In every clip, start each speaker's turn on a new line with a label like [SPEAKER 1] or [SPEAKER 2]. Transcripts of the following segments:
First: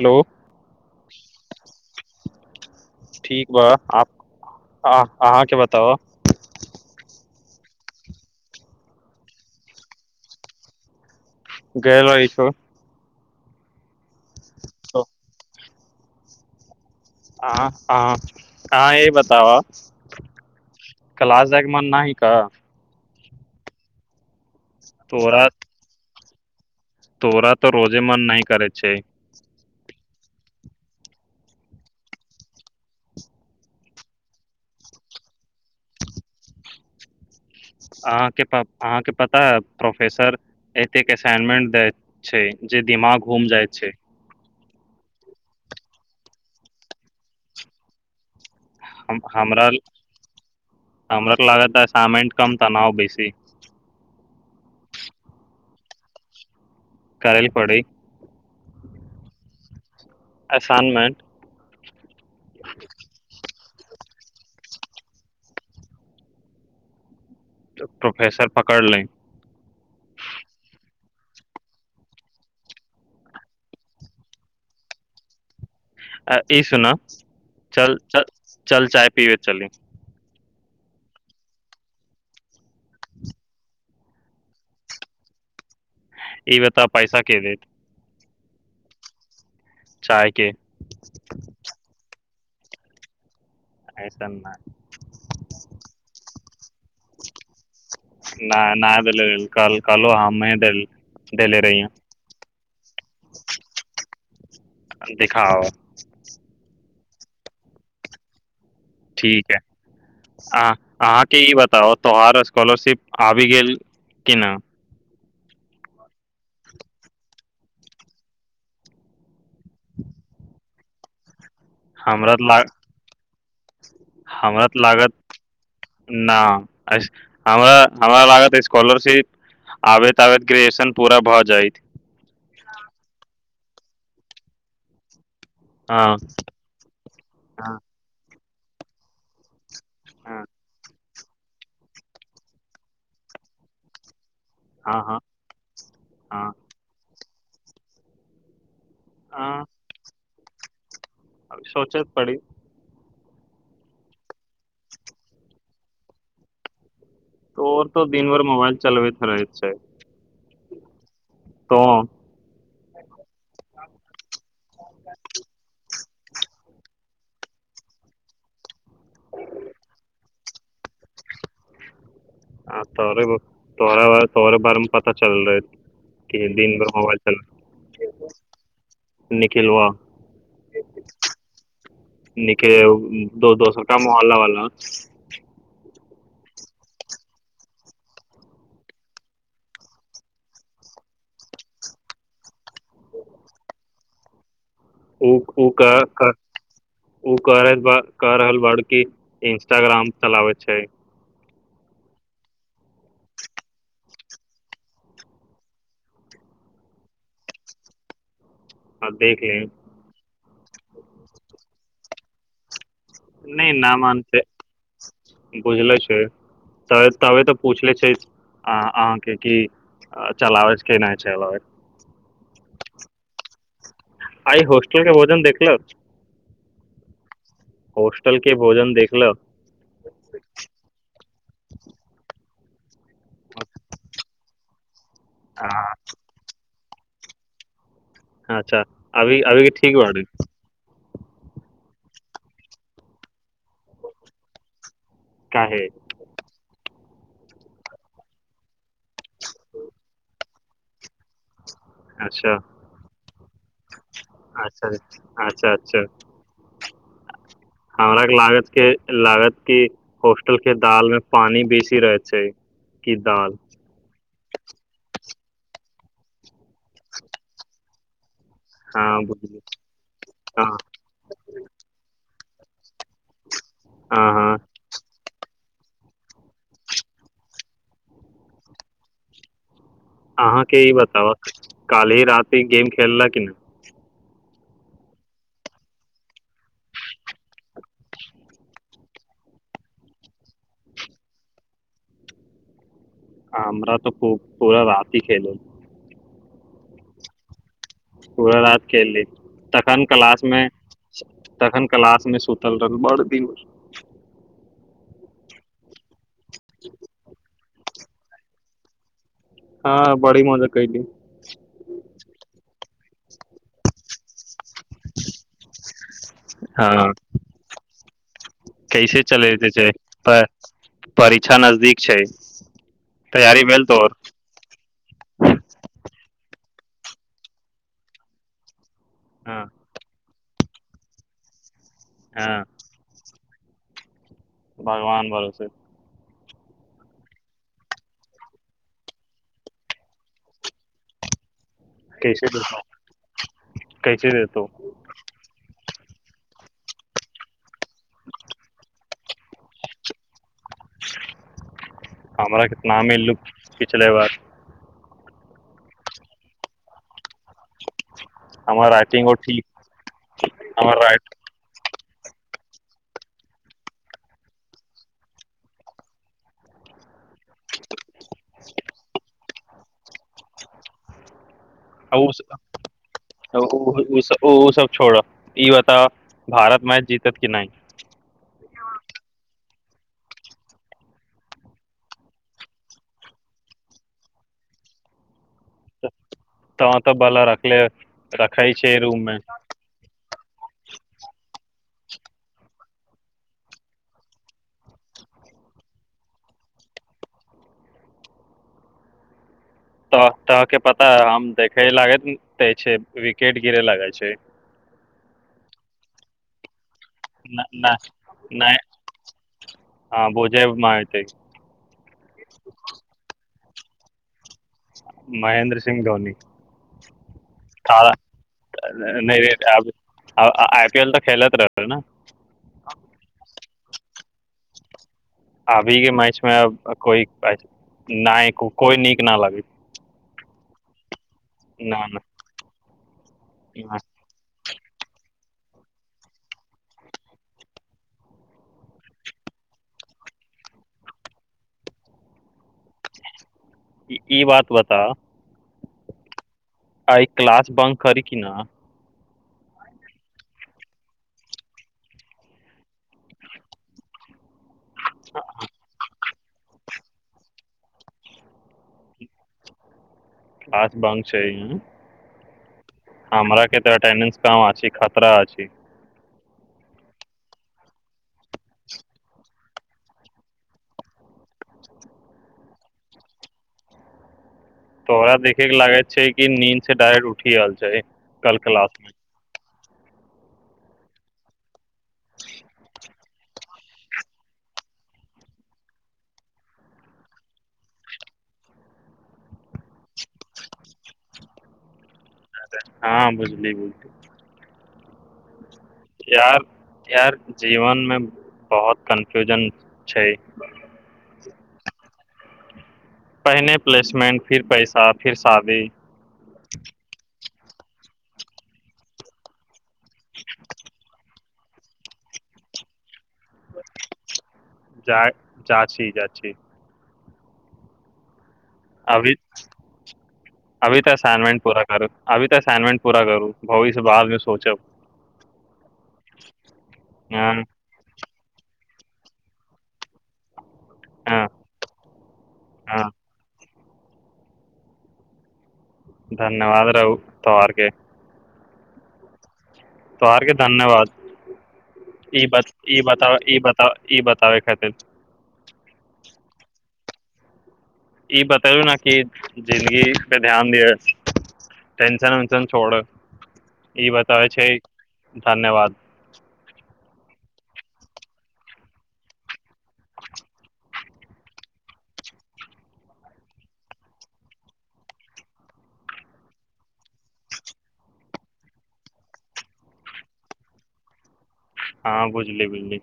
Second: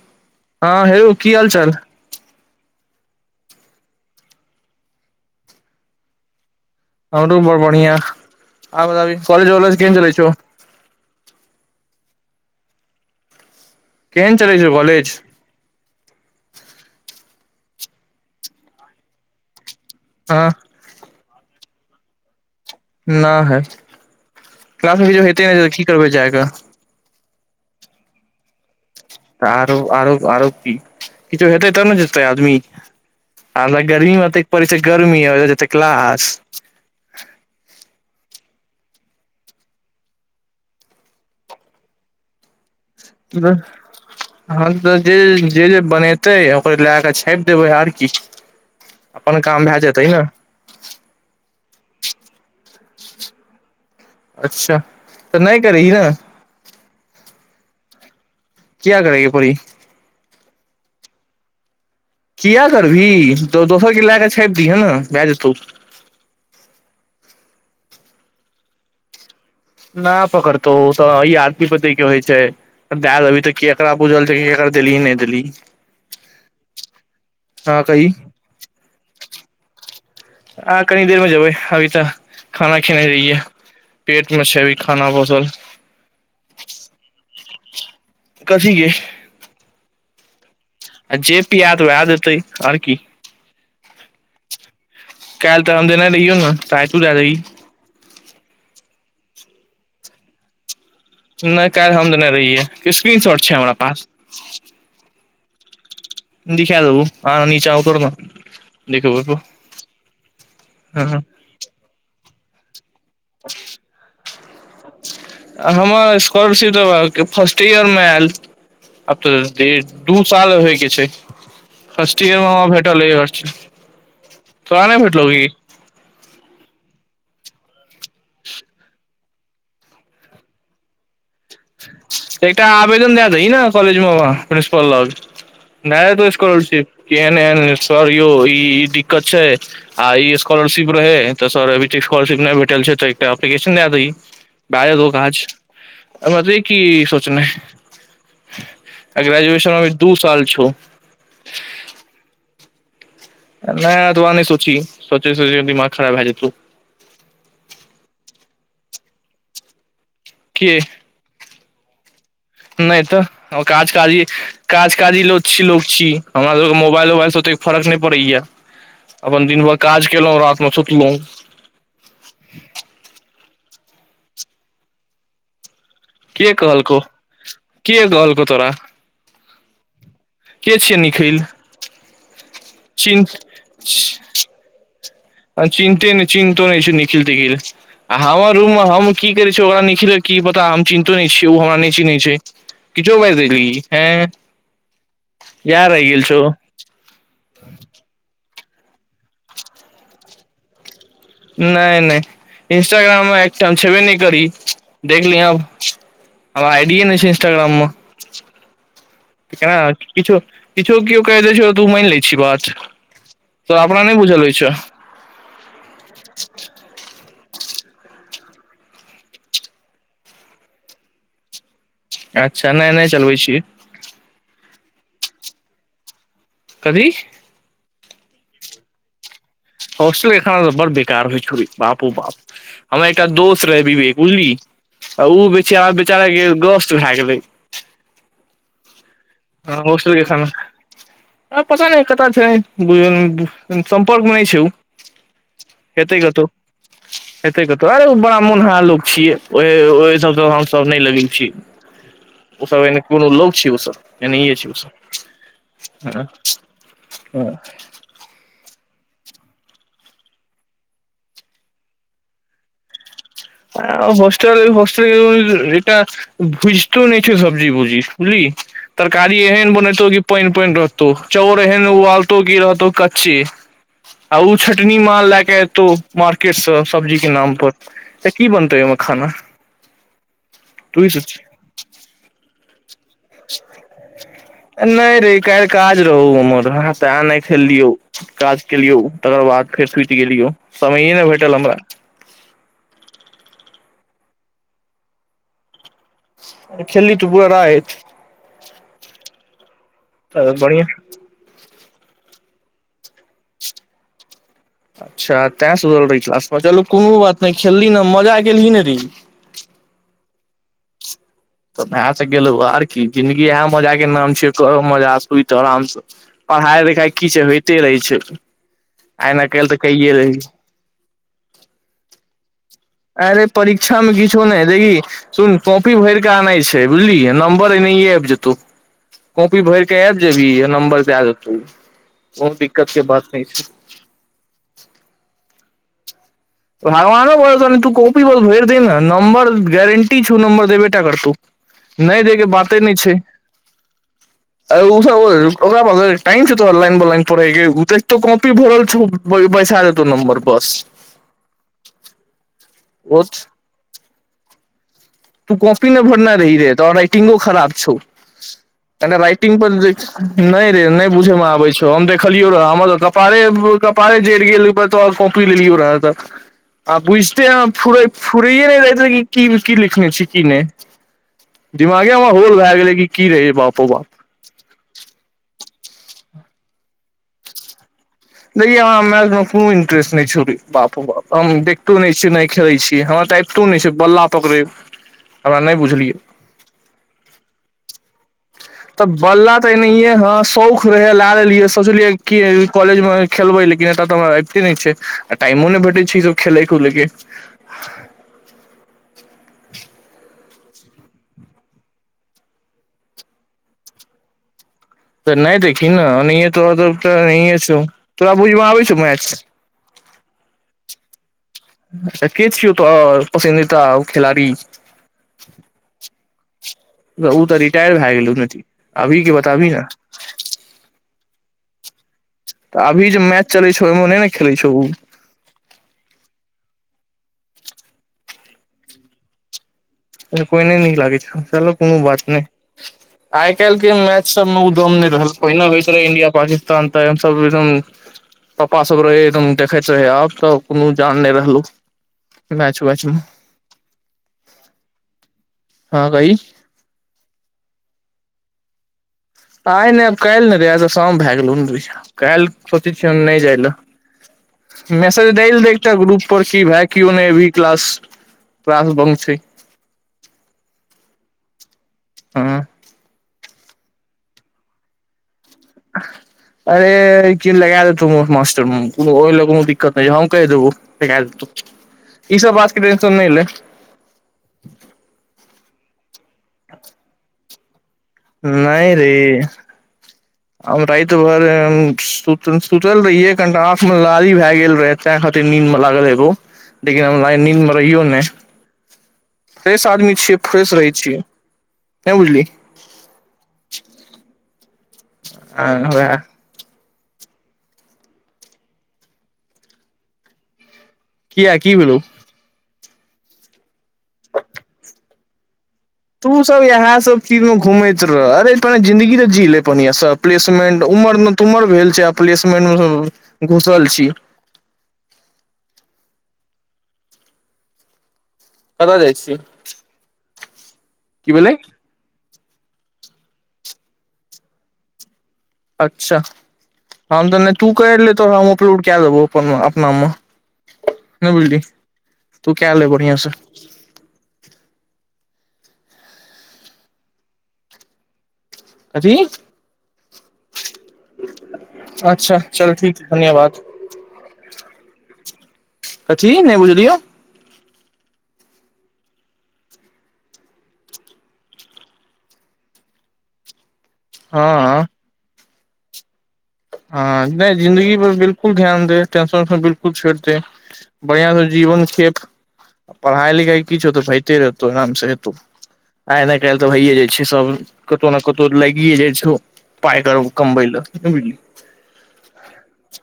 [SPEAKER 1] hello
[SPEAKER 2] हँ हेरो की हाल चाल
[SPEAKER 1] ठीक बा अहाँके बताउ
[SPEAKER 2] ब बढ़िया आ बताब कॉलज वलज केम चलै छ
[SPEAKER 1] क लै छ
[SPEAKER 2] केन चलै छै कॉलेज
[SPEAKER 1] आ ह ह य बताव
[SPEAKER 2] आँ
[SPEAKER 1] क्लस जाएक मन नहि क
[SPEAKER 2] न है क हे
[SPEAKER 1] तोरा
[SPEAKER 2] ने की करे जाय क
[SPEAKER 1] तोरा तऽ रोजे मन नहि करै छै
[SPEAKER 2] आरो आरो आरो क किछो हेतै तब ने जेतै आदमी आ हम गर्मी पड़ै छै गर्मी जेतै कलास
[SPEAKER 1] अहाँ के प अहाँके पता प्रोफेसर एतेक असाइनमेंट दे छै जे दिमाग होम जाइत छै
[SPEAKER 2] हँ जे जे जे बनेतै ओकर लए कऽ छापि देबै आर किछ
[SPEAKER 1] हमरा लागमेंट कम तऽ बैस
[SPEAKER 2] अच्छा तऽ नहि करी ने
[SPEAKER 1] कड़ल पोड़
[SPEAKER 2] क्य करेग परी
[SPEAKER 1] असाइनमेन्ट
[SPEAKER 2] किया करबी तो दोसर क लै क दी ह ने बए जेतू
[SPEAKER 1] प्रोफेसर पकड़ ले
[SPEAKER 2] नहि पकड़तौ ओ त आदमी पे के होइ छै दए देबी तऽ केकरा बुझल छै केकरा देली नहि देली
[SPEAKER 1] ई सुना चल
[SPEAKER 2] कही
[SPEAKER 1] चल चाय पीबे चली
[SPEAKER 2] आ कनी देर मे जेबै अभी तऽ खाना खेने रहियै पेट मे छै अभी खाना बसल
[SPEAKER 1] ई बता पैसा के देत
[SPEAKER 2] कथी के
[SPEAKER 1] चायके
[SPEAKER 2] आ जे पी आत वएह देतै आर की
[SPEAKER 1] ऐसन
[SPEAKER 2] कालल तरम देना रहिौ ने राय तू जाही
[SPEAKER 1] नहि नहि देल कल कलो हममे द
[SPEAKER 2] नहि काल्हि हम त नहि रहियै स्क्रीन शॉट छै हमरा पास अ
[SPEAKER 1] देखाउ
[SPEAKER 2] आ नी चावतोरना
[SPEAKER 1] ठीक है अ
[SPEAKER 2] हँ
[SPEAKER 1] अहाँके ई बताउ तोहार स्कलशिप आबि गेल कि नहि
[SPEAKER 2] हमर स्कॉलरशिप फर्स्ट ईयरमे आयल आब तऽ दू साल होयके छै फर्स्ट
[SPEAKER 1] हमरा
[SPEAKER 2] इयर
[SPEAKER 1] तऽ
[SPEAKER 2] म हमा
[SPEAKER 1] लाग
[SPEAKER 2] भेटल अच्छा
[SPEAKER 1] हमरा तऽ लागत नहिऐ हमरा लागत स्कॉलरशिप आबैत आब ग्रेजुएशन पूरा भ जाइत
[SPEAKER 2] एकटा आवेदन दए दै ने कलजमे प्रिन्सिपल ल नाय
[SPEAKER 1] हँ
[SPEAKER 2] तोसकल छी एनन
[SPEAKER 1] हँ
[SPEAKER 2] सारो ई दिक्कत छै आ ई
[SPEAKER 1] हँ
[SPEAKER 2] स्कॉलरशिप रहै तऽ सर अभी स्ॉलरशिप नहि भेटल छै त एकटा ए्लिकेशन दए दही बय द
[SPEAKER 1] हँ
[SPEAKER 2] कह आाज हम
[SPEAKER 1] हँ
[SPEAKER 2] जे कि सोचना आ ग्रेजुएशन मेी दू साल प छू
[SPEAKER 1] अभ सोच पड़ी
[SPEAKER 2] नहि तो आह नहि सोची सोचे सोचे दिमाग खराब भए जेतौ
[SPEAKER 1] तो त दिनभर मोबाइल चलबैत रहै छै
[SPEAKER 2] क
[SPEAKER 1] त
[SPEAKER 2] नहि तऽ काज काजी काज काजी ल छी ल छी हमरा सभके मोबाइल उोबाइलसँ ओतेक फर्क नहि पड़ैएा अपन दिन भर काज केलहुँ राातमे सुतलहुँ
[SPEAKER 1] ोड़ा ब ोड़े बार मे पता चल रहै
[SPEAKER 2] के
[SPEAKER 1] दिन भर
[SPEAKER 2] कहलकौ
[SPEAKER 1] मोबाइल च
[SPEAKER 2] के कहलकौ तोरा
[SPEAKER 1] निखिल हु
[SPEAKER 2] के छियै निखिल
[SPEAKER 1] निखिल
[SPEAKER 2] चिन्
[SPEAKER 1] द दो सटा मोहलला वा
[SPEAKER 2] चिन्ते नहि चिन्तो नहि छै निखिल तिखिल आ हमर रूममे हम की करै छिय ओकरा निखिलके की पता हम चिन्हतो नहि छियै ओ हमरा नहि चिन्हैत छै किछो बाजि देलियी हँ
[SPEAKER 1] ओ ओ ओ कार कार हल ब कि इंस्टाग्राम चलाबैत छै
[SPEAKER 2] नहि नहि इंस्टाग्राममे एकटाम छेबे नहि करी देखली अ हम आइडियए नहि छै इन्स्टाग्राममे
[SPEAKER 1] आ देख ले
[SPEAKER 2] ठ छै ने किछु किछो केओ कहि द छै तऽ मानि लै छी बात
[SPEAKER 1] नहि
[SPEAKER 2] तोरा
[SPEAKER 1] न
[SPEAKER 2] अपना
[SPEAKER 1] मनसे
[SPEAKER 2] बुझल होइ छौ
[SPEAKER 1] भूझले छै त पूछले छै अहाँके क चलाबै के नहि चलाबै
[SPEAKER 2] अच्छा नहि नहि चलबै छीियै
[SPEAKER 1] आइ होस्टेल के भोजन देखल
[SPEAKER 2] कथी
[SPEAKER 1] होस्टल के भोजन देखल
[SPEAKER 2] हॉस्टेल एखाना त बड़ बेकार होइ बापू बाप हमर एकटा दोस्त रह भी वेग उझली आ ओ बेची
[SPEAKER 1] हँ
[SPEAKER 2] हमर बेचारा ग चूहा गेलै
[SPEAKER 1] अच्छा अभी अभीे ठीक
[SPEAKER 2] हॉस्टल के
[SPEAKER 1] बै
[SPEAKER 2] खाना आ पता नहि कत छै सं्पर्क नहि छै
[SPEAKER 1] काहे
[SPEAKER 2] हतै ग तू हेते कतहु आरे बड़ा मोनहार लोक छियै ओ सब हमसभ नहि लगे छी
[SPEAKER 1] अच्छा
[SPEAKER 2] ओसभ एने कोनो ल छी ओसभ एने इ छ ओ
[SPEAKER 1] अच्छा
[SPEAKER 2] सब
[SPEAKER 1] अच्छा अच्छा
[SPEAKER 2] हँ ह
[SPEAKER 1] हमरा के लागत के लागत क होस्टल के दाल मे पानि बेसी रहैत छै कि दाल
[SPEAKER 2] आ हस्टल ह टा भुजतो नहि छै सबजी बुजी बुझली
[SPEAKER 1] हँ
[SPEAKER 2] तरकारी
[SPEAKER 1] बुझलिय
[SPEAKER 2] एहेन बनतौ की पान
[SPEAKER 1] हँ
[SPEAKER 2] पानन रहतौ चाउर एहन उलत [inaudible] ची आ
[SPEAKER 1] अहाँ
[SPEAKER 2] ओ छटनी माल लए क तो मार्केटसँ सब्जी के नाम पर ा की बनतै ओहिमे खाना
[SPEAKER 1] अहाँके ई
[SPEAKER 2] तू सोच
[SPEAKER 1] बताबह काल्हिी राति ई गेम खेललाह कि न
[SPEAKER 2] नहि रे काल्हि काज रहौ हमर अ तऽ नहि खेललियौ काज केलियौ तकर बाद फेर टूटि गेलियौ समयए नहि भेटल हमरा
[SPEAKER 1] हमरा तऽ खू पूरा रति खेल
[SPEAKER 2] खेलल तू पआरा
[SPEAKER 1] पूरा रात खेलि तखन क्लास
[SPEAKER 2] तऽ
[SPEAKER 1] मे
[SPEAKER 2] बढ़िया
[SPEAKER 1] तखन क्ास में सुतल रनब [unintelligible]
[SPEAKER 2] अच्छा तैं सुधल रहै छास बजलो कोनो बात नहि खेलली ने मजा गेलल ही ने री
[SPEAKER 1] हँ बड़ी मजा कली
[SPEAKER 2] तऽ वएह से गेलहु आर की जिंन्दगी इएह मजा के नाम छ कर मजा सुइत आराम से पढ़ाई लिखाई
[SPEAKER 1] हँ
[SPEAKER 2] कीछ होइते रहे छै [unintelligible]
[SPEAKER 1] कैसे
[SPEAKER 2] न काल्हि
[SPEAKER 1] चले
[SPEAKER 2] तऽ
[SPEAKER 1] छै
[SPEAKER 2] कहिये रही
[SPEAKER 1] पर परीक्षा नजदीक छै
[SPEAKER 2] अरे
[SPEAKER 1] तैयारी भेल
[SPEAKER 2] परीक्षा में
[SPEAKER 1] तोहर
[SPEAKER 2] किछो नहि देखी सुन कॉपी भर नहि छै बुझलि नम्बर अ अऐब जेतौ कॉपी
[SPEAKER 1] हँ
[SPEAKER 2] भरके भी नंबर द आ देतौ बहुत
[SPEAKER 1] हँ
[SPEAKER 2] दिक्कत के बात छै
[SPEAKER 1] भगवान भरोसे
[SPEAKER 2] भर ने बस तू कोॉपी बस भेर द ने नंबर गेरंटी छू नं्बर देब बेैटा कर तू नहि दय के
[SPEAKER 1] कैसे
[SPEAKER 2] बाते
[SPEAKER 1] देतो
[SPEAKER 2] नहि छै
[SPEAKER 1] कैसे देतो
[SPEAKER 2] ओ सब ओकरार टाम तऽ लन बललान पे त तो कॉपी भरल छ पै साढ़े त नंबर बस
[SPEAKER 1] कमरा नामी
[SPEAKER 2] ओ
[SPEAKER 1] लुक पिछले बार
[SPEAKER 2] तू कॉपी नहि भरना रही रहै तऽ राइटिंगो खराब
[SPEAKER 1] हमर राइटिंगो
[SPEAKER 2] रइटिंग
[SPEAKER 1] ठीक
[SPEAKER 2] पर न रे
[SPEAKER 1] हमर
[SPEAKER 2] न बुझ
[SPEAKER 1] राइट
[SPEAKER 2] छै लियो रह हमर त कपारे कपारे जरि गेल तो कॉपी लेलियो रह तऽ आ बुझ त फ फुरैए नहि जाइत कि ही की नहि दिमागेमे होल भए गेलै कि की रहै बापो बाप
[SPEAKER 1] ओ सब छोड़ ई ओ तऽ भारत मैच जीतत किी नहि
[SPEAKER 2] देखै हमरा मैचमे कोनो इंट्रेस्ट नहि छौड़े बाप बाप हम देखितो नहि छियै नहि खेलै छियै हमरा तऽ आबितो नहि छै बल्ला पकड़े
[SPEAKER 1] तह तऽ भला रखले रखै छै
[SPEAKER 2] तऽ
[SPEAKER 1] रूम मे
[SPEAKER 2] बोलला तऽ नहि हँ ौ रहै लियै सोचलियै कॉलेज मे खेलबै लेकिन एतय तऽ हम आबिते नहि छै टाइमो नहि भेटै छै ई सब खेलय कुलैके
[SPEAKER 1] तऽ तहके पता हम देखे लागैत तै छै विकेट गिरे लागै छै
[SPEAKER 2] तऽ नहि देखी ने तऽ त त अ छ तोरा बूज
[SPEAKER 1] नहि
[SPEAKER 2] आ
[SPEAKER 1] नहि
[SPEAKER 2] छ मैच
[SPEAKER 1] ठीक छै
[SPEAKER 2] अच्ा छीत पसन्द तऽ आ खेलड़ी
[SPEAKER 1] महेन्द्र सिंह
[SPEAKER 2] ओ तऽ
[SPEAKER 1] धोनीथा
[SPEAKER 2] रिटायर भए गेलौ ने, अभी के
[SPEAKER 1] आई
[SPEAKER 2] बताबी ने
[SPEAKER 1] पी एल तऽ खेलैत रह ने
[SPEAKER 2] तऽ अभी जे मैच चलै छौ मने ने खेलै छौ
[SPEAKER 1] अभी के मैच मे कोइ कोइ नीक न लगे
[SPEAKER 2] कोइ नहि न लागै छै चलो कोनो बात नहि आइ काल्
[SPEAKER 1] ई
[SPEAKER 2] के मैच सब मे एकदम रहल पहिने होइत रहै इंडिया पाकिस्तान तऽ सब एकदम पापा सब रहे एकदम देखैत रहै आब त कोनो जान नहि रहलहु
[SPEAKER 1] ई बात बता
[SPEAKER 2] हँ कही
[SPEAKER 1] अ क्लस बन्द कर किना
[SPEAKER 2] आइ नहि आब काल्हि ने रहै तऽ शाम भए गेलहु रहै काल्हि सोचै छिय नहि जाय लए मसेज दल देखटा ग्रुप पर की भाय केओ नहि अभी क्लास क्लास बंक छै
[SPEAKER 1] आास भंग छै
[SPEAKER 2] आँ
[SPEAKER 1] हमरा के तऽटेडेंस काम खतरा ठीक
[SPEAKER 2] अरे रे की लगा देतौ मुँह मे मास्टर ओहि ल कोनो दिक्कत नहि छै हम कहि देबो लगा देतौ ई सब बात के टेंशन नहि ले
[SPEAKER 1] तो ओकरा देखे के लागैत छै कि नींद से डायरेक्ट उठि रहल छै कल क्लास
[SPEAKER 2] नहि
[SPEAKER 1] मे
[SPEAKER 2] रे हम राति भरि सुत सुतल रहियै कनिटा आँखिमे लाली भए गेल रहै तैँ खातिर नीन्दमे लागल हेबो लेकिन हम नीन्दमे रहि नहि फ्रेश आदमी छियै फ्रेश रहै छियै नहि बुझली
[SPEAKER 1] हँ बुजली
[SPEAKER 2] वएह
[SPEAKER 1] यार यार जीवनमे बहुत कन्फ्यूजन छै
[SPEAKER 2] किया की भेलयौ
[SPEAKER 1] पहिने प्लेसमंट फिर पैसा फिर शादी
[SPEAKER 2] तू सब इहा सब तीनो घुमैत रह अरे थोड़ा जिंदगी तऽ जीले बढ़ियाँ सँ प्लेसमेंट उमरमे न तुमर भेल छै आ प्लेसमेंट मे घुसल छी
[SPEAKER 1] जाय जा छी जा छी
[SPEAKER 2] कतऽ जाइ
[SPEAKER 1] अभी
[SPEAKER 2] छियै
[SPEAKER 1] अभी तऽ सनवन पूरा करू अभी असाइनमेंट पूरा करू भविष्य बादमे सोचब
[SPEAKER 2] अच्छा हम तऽ नै
[SPEAKER 1] हँ
[SPEAKER 2] तू कैर ले तोरा हम अपलोड कए देबौ अपनमे अपना मे नहि
[SPEAKER 1] हँ
[SPEAKER 2] बुझली तू क ले
[SPEAKER 1] हँ
[SPEAKER 2] बढ़िआस
[SPEAKER 1] धन्यवाद रहु तोरके
[SPEAKER 2] कथी
[SPEAKER 1] तो हार के धन्यवाद
[SPEAKER 2] अच्छा
[SPEAKER 1] ई ब
[SPEAKER 2] चल ठीक
[SPEAKER 1] ई
[SPEAKER 2] है,
[SPEAKER 1] बताब
[SPEAKER 2] धन्यवाद
[SPEAKER 1] ई बताब ई बताबै खातिर
[SPEAKER 2] कथी नहि बुझलियौ
[SPEAKER 1] ई बतैयौ न कि जिन्दगी पे ध्यान दिअ टेंशन उंशन छोड़ह ई बताबै छै
[SPEAKER 2] हँ
[SPEAKER 1] धन्यवाद
[SPEAKER 2] हँ नहि जिंन्दगीपर बिल्कुल ध्यान दे टेंशन उशन बिल्कुल छोड़ि दे बढ़िआँसँ जीवन खेप पढ़ाइ लिखाइ किछो उ तऽ होइते रहतौ आरामसँ हेतौ आइ नहि काल्हि तऽ भइए जाइ छै सभ कतहु ने कतहु लागिए जाइ छौ पाइ कमबै ला नहि बुझलियै
[SPEAKER 1] हँ बुझली बुझली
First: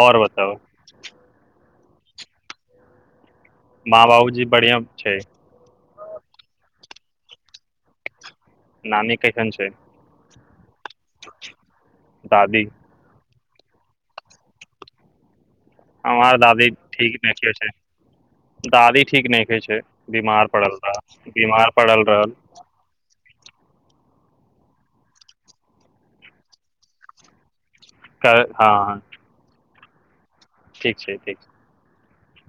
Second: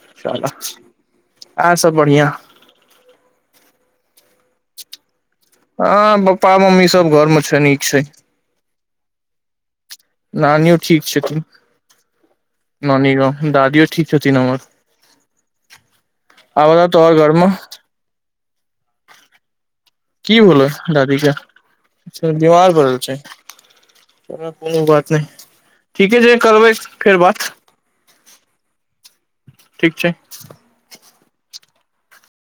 [SPEAKER 1] आओर
[SPEAKER 2] साला
[SPEAKER 1] बताउ
[SPEAKER 2] आर सब बढ़ियां
[SPEAKER 1] बढ़ियां छै
[SPEAKER 2] हँ पप्पा मम्मी सब घर मे छै नीक छै
[SPEAKER 1] नानी कैसन छै
[SPEAKER 2] नानीयौ ठीक छै छथिन
[SPEAKER 1] दादी
[SPEAKER 2] नानी गाँव दादी यौ ठीक छथिन हमर
[SPEAKER 1] हमार दादी
[SPEAKER 2] आब बताउ तोहर
[SPEAKER 1] ठीक
[SPEAKER 2] घर मे
[SPEAKER 1] देखियौ छै दादी ठीक नहि खे छै
[SPEAKER 2] की
[SPEAKER 1] बीमार
[SPEAKER 2] भेलौ
[SPEAKER 1] पड़ल
[SPEAKER 2] दादी
[SPEAKER 1] रह बीमार पड़ल
[SPEAKER 2] के
[SPEAKER 1] रहल
[SPEAKER 2] बीमार पड़ल छै
[SPEAKER 1] रह
[SPEAKER 2] कोनो बात नहि ठीके छै करबै फेर बात
[SPEAKER 1] हँ
[SPEAKER 2] ठीक छै
[SPEAKER 1] ठीक छै ठीक छै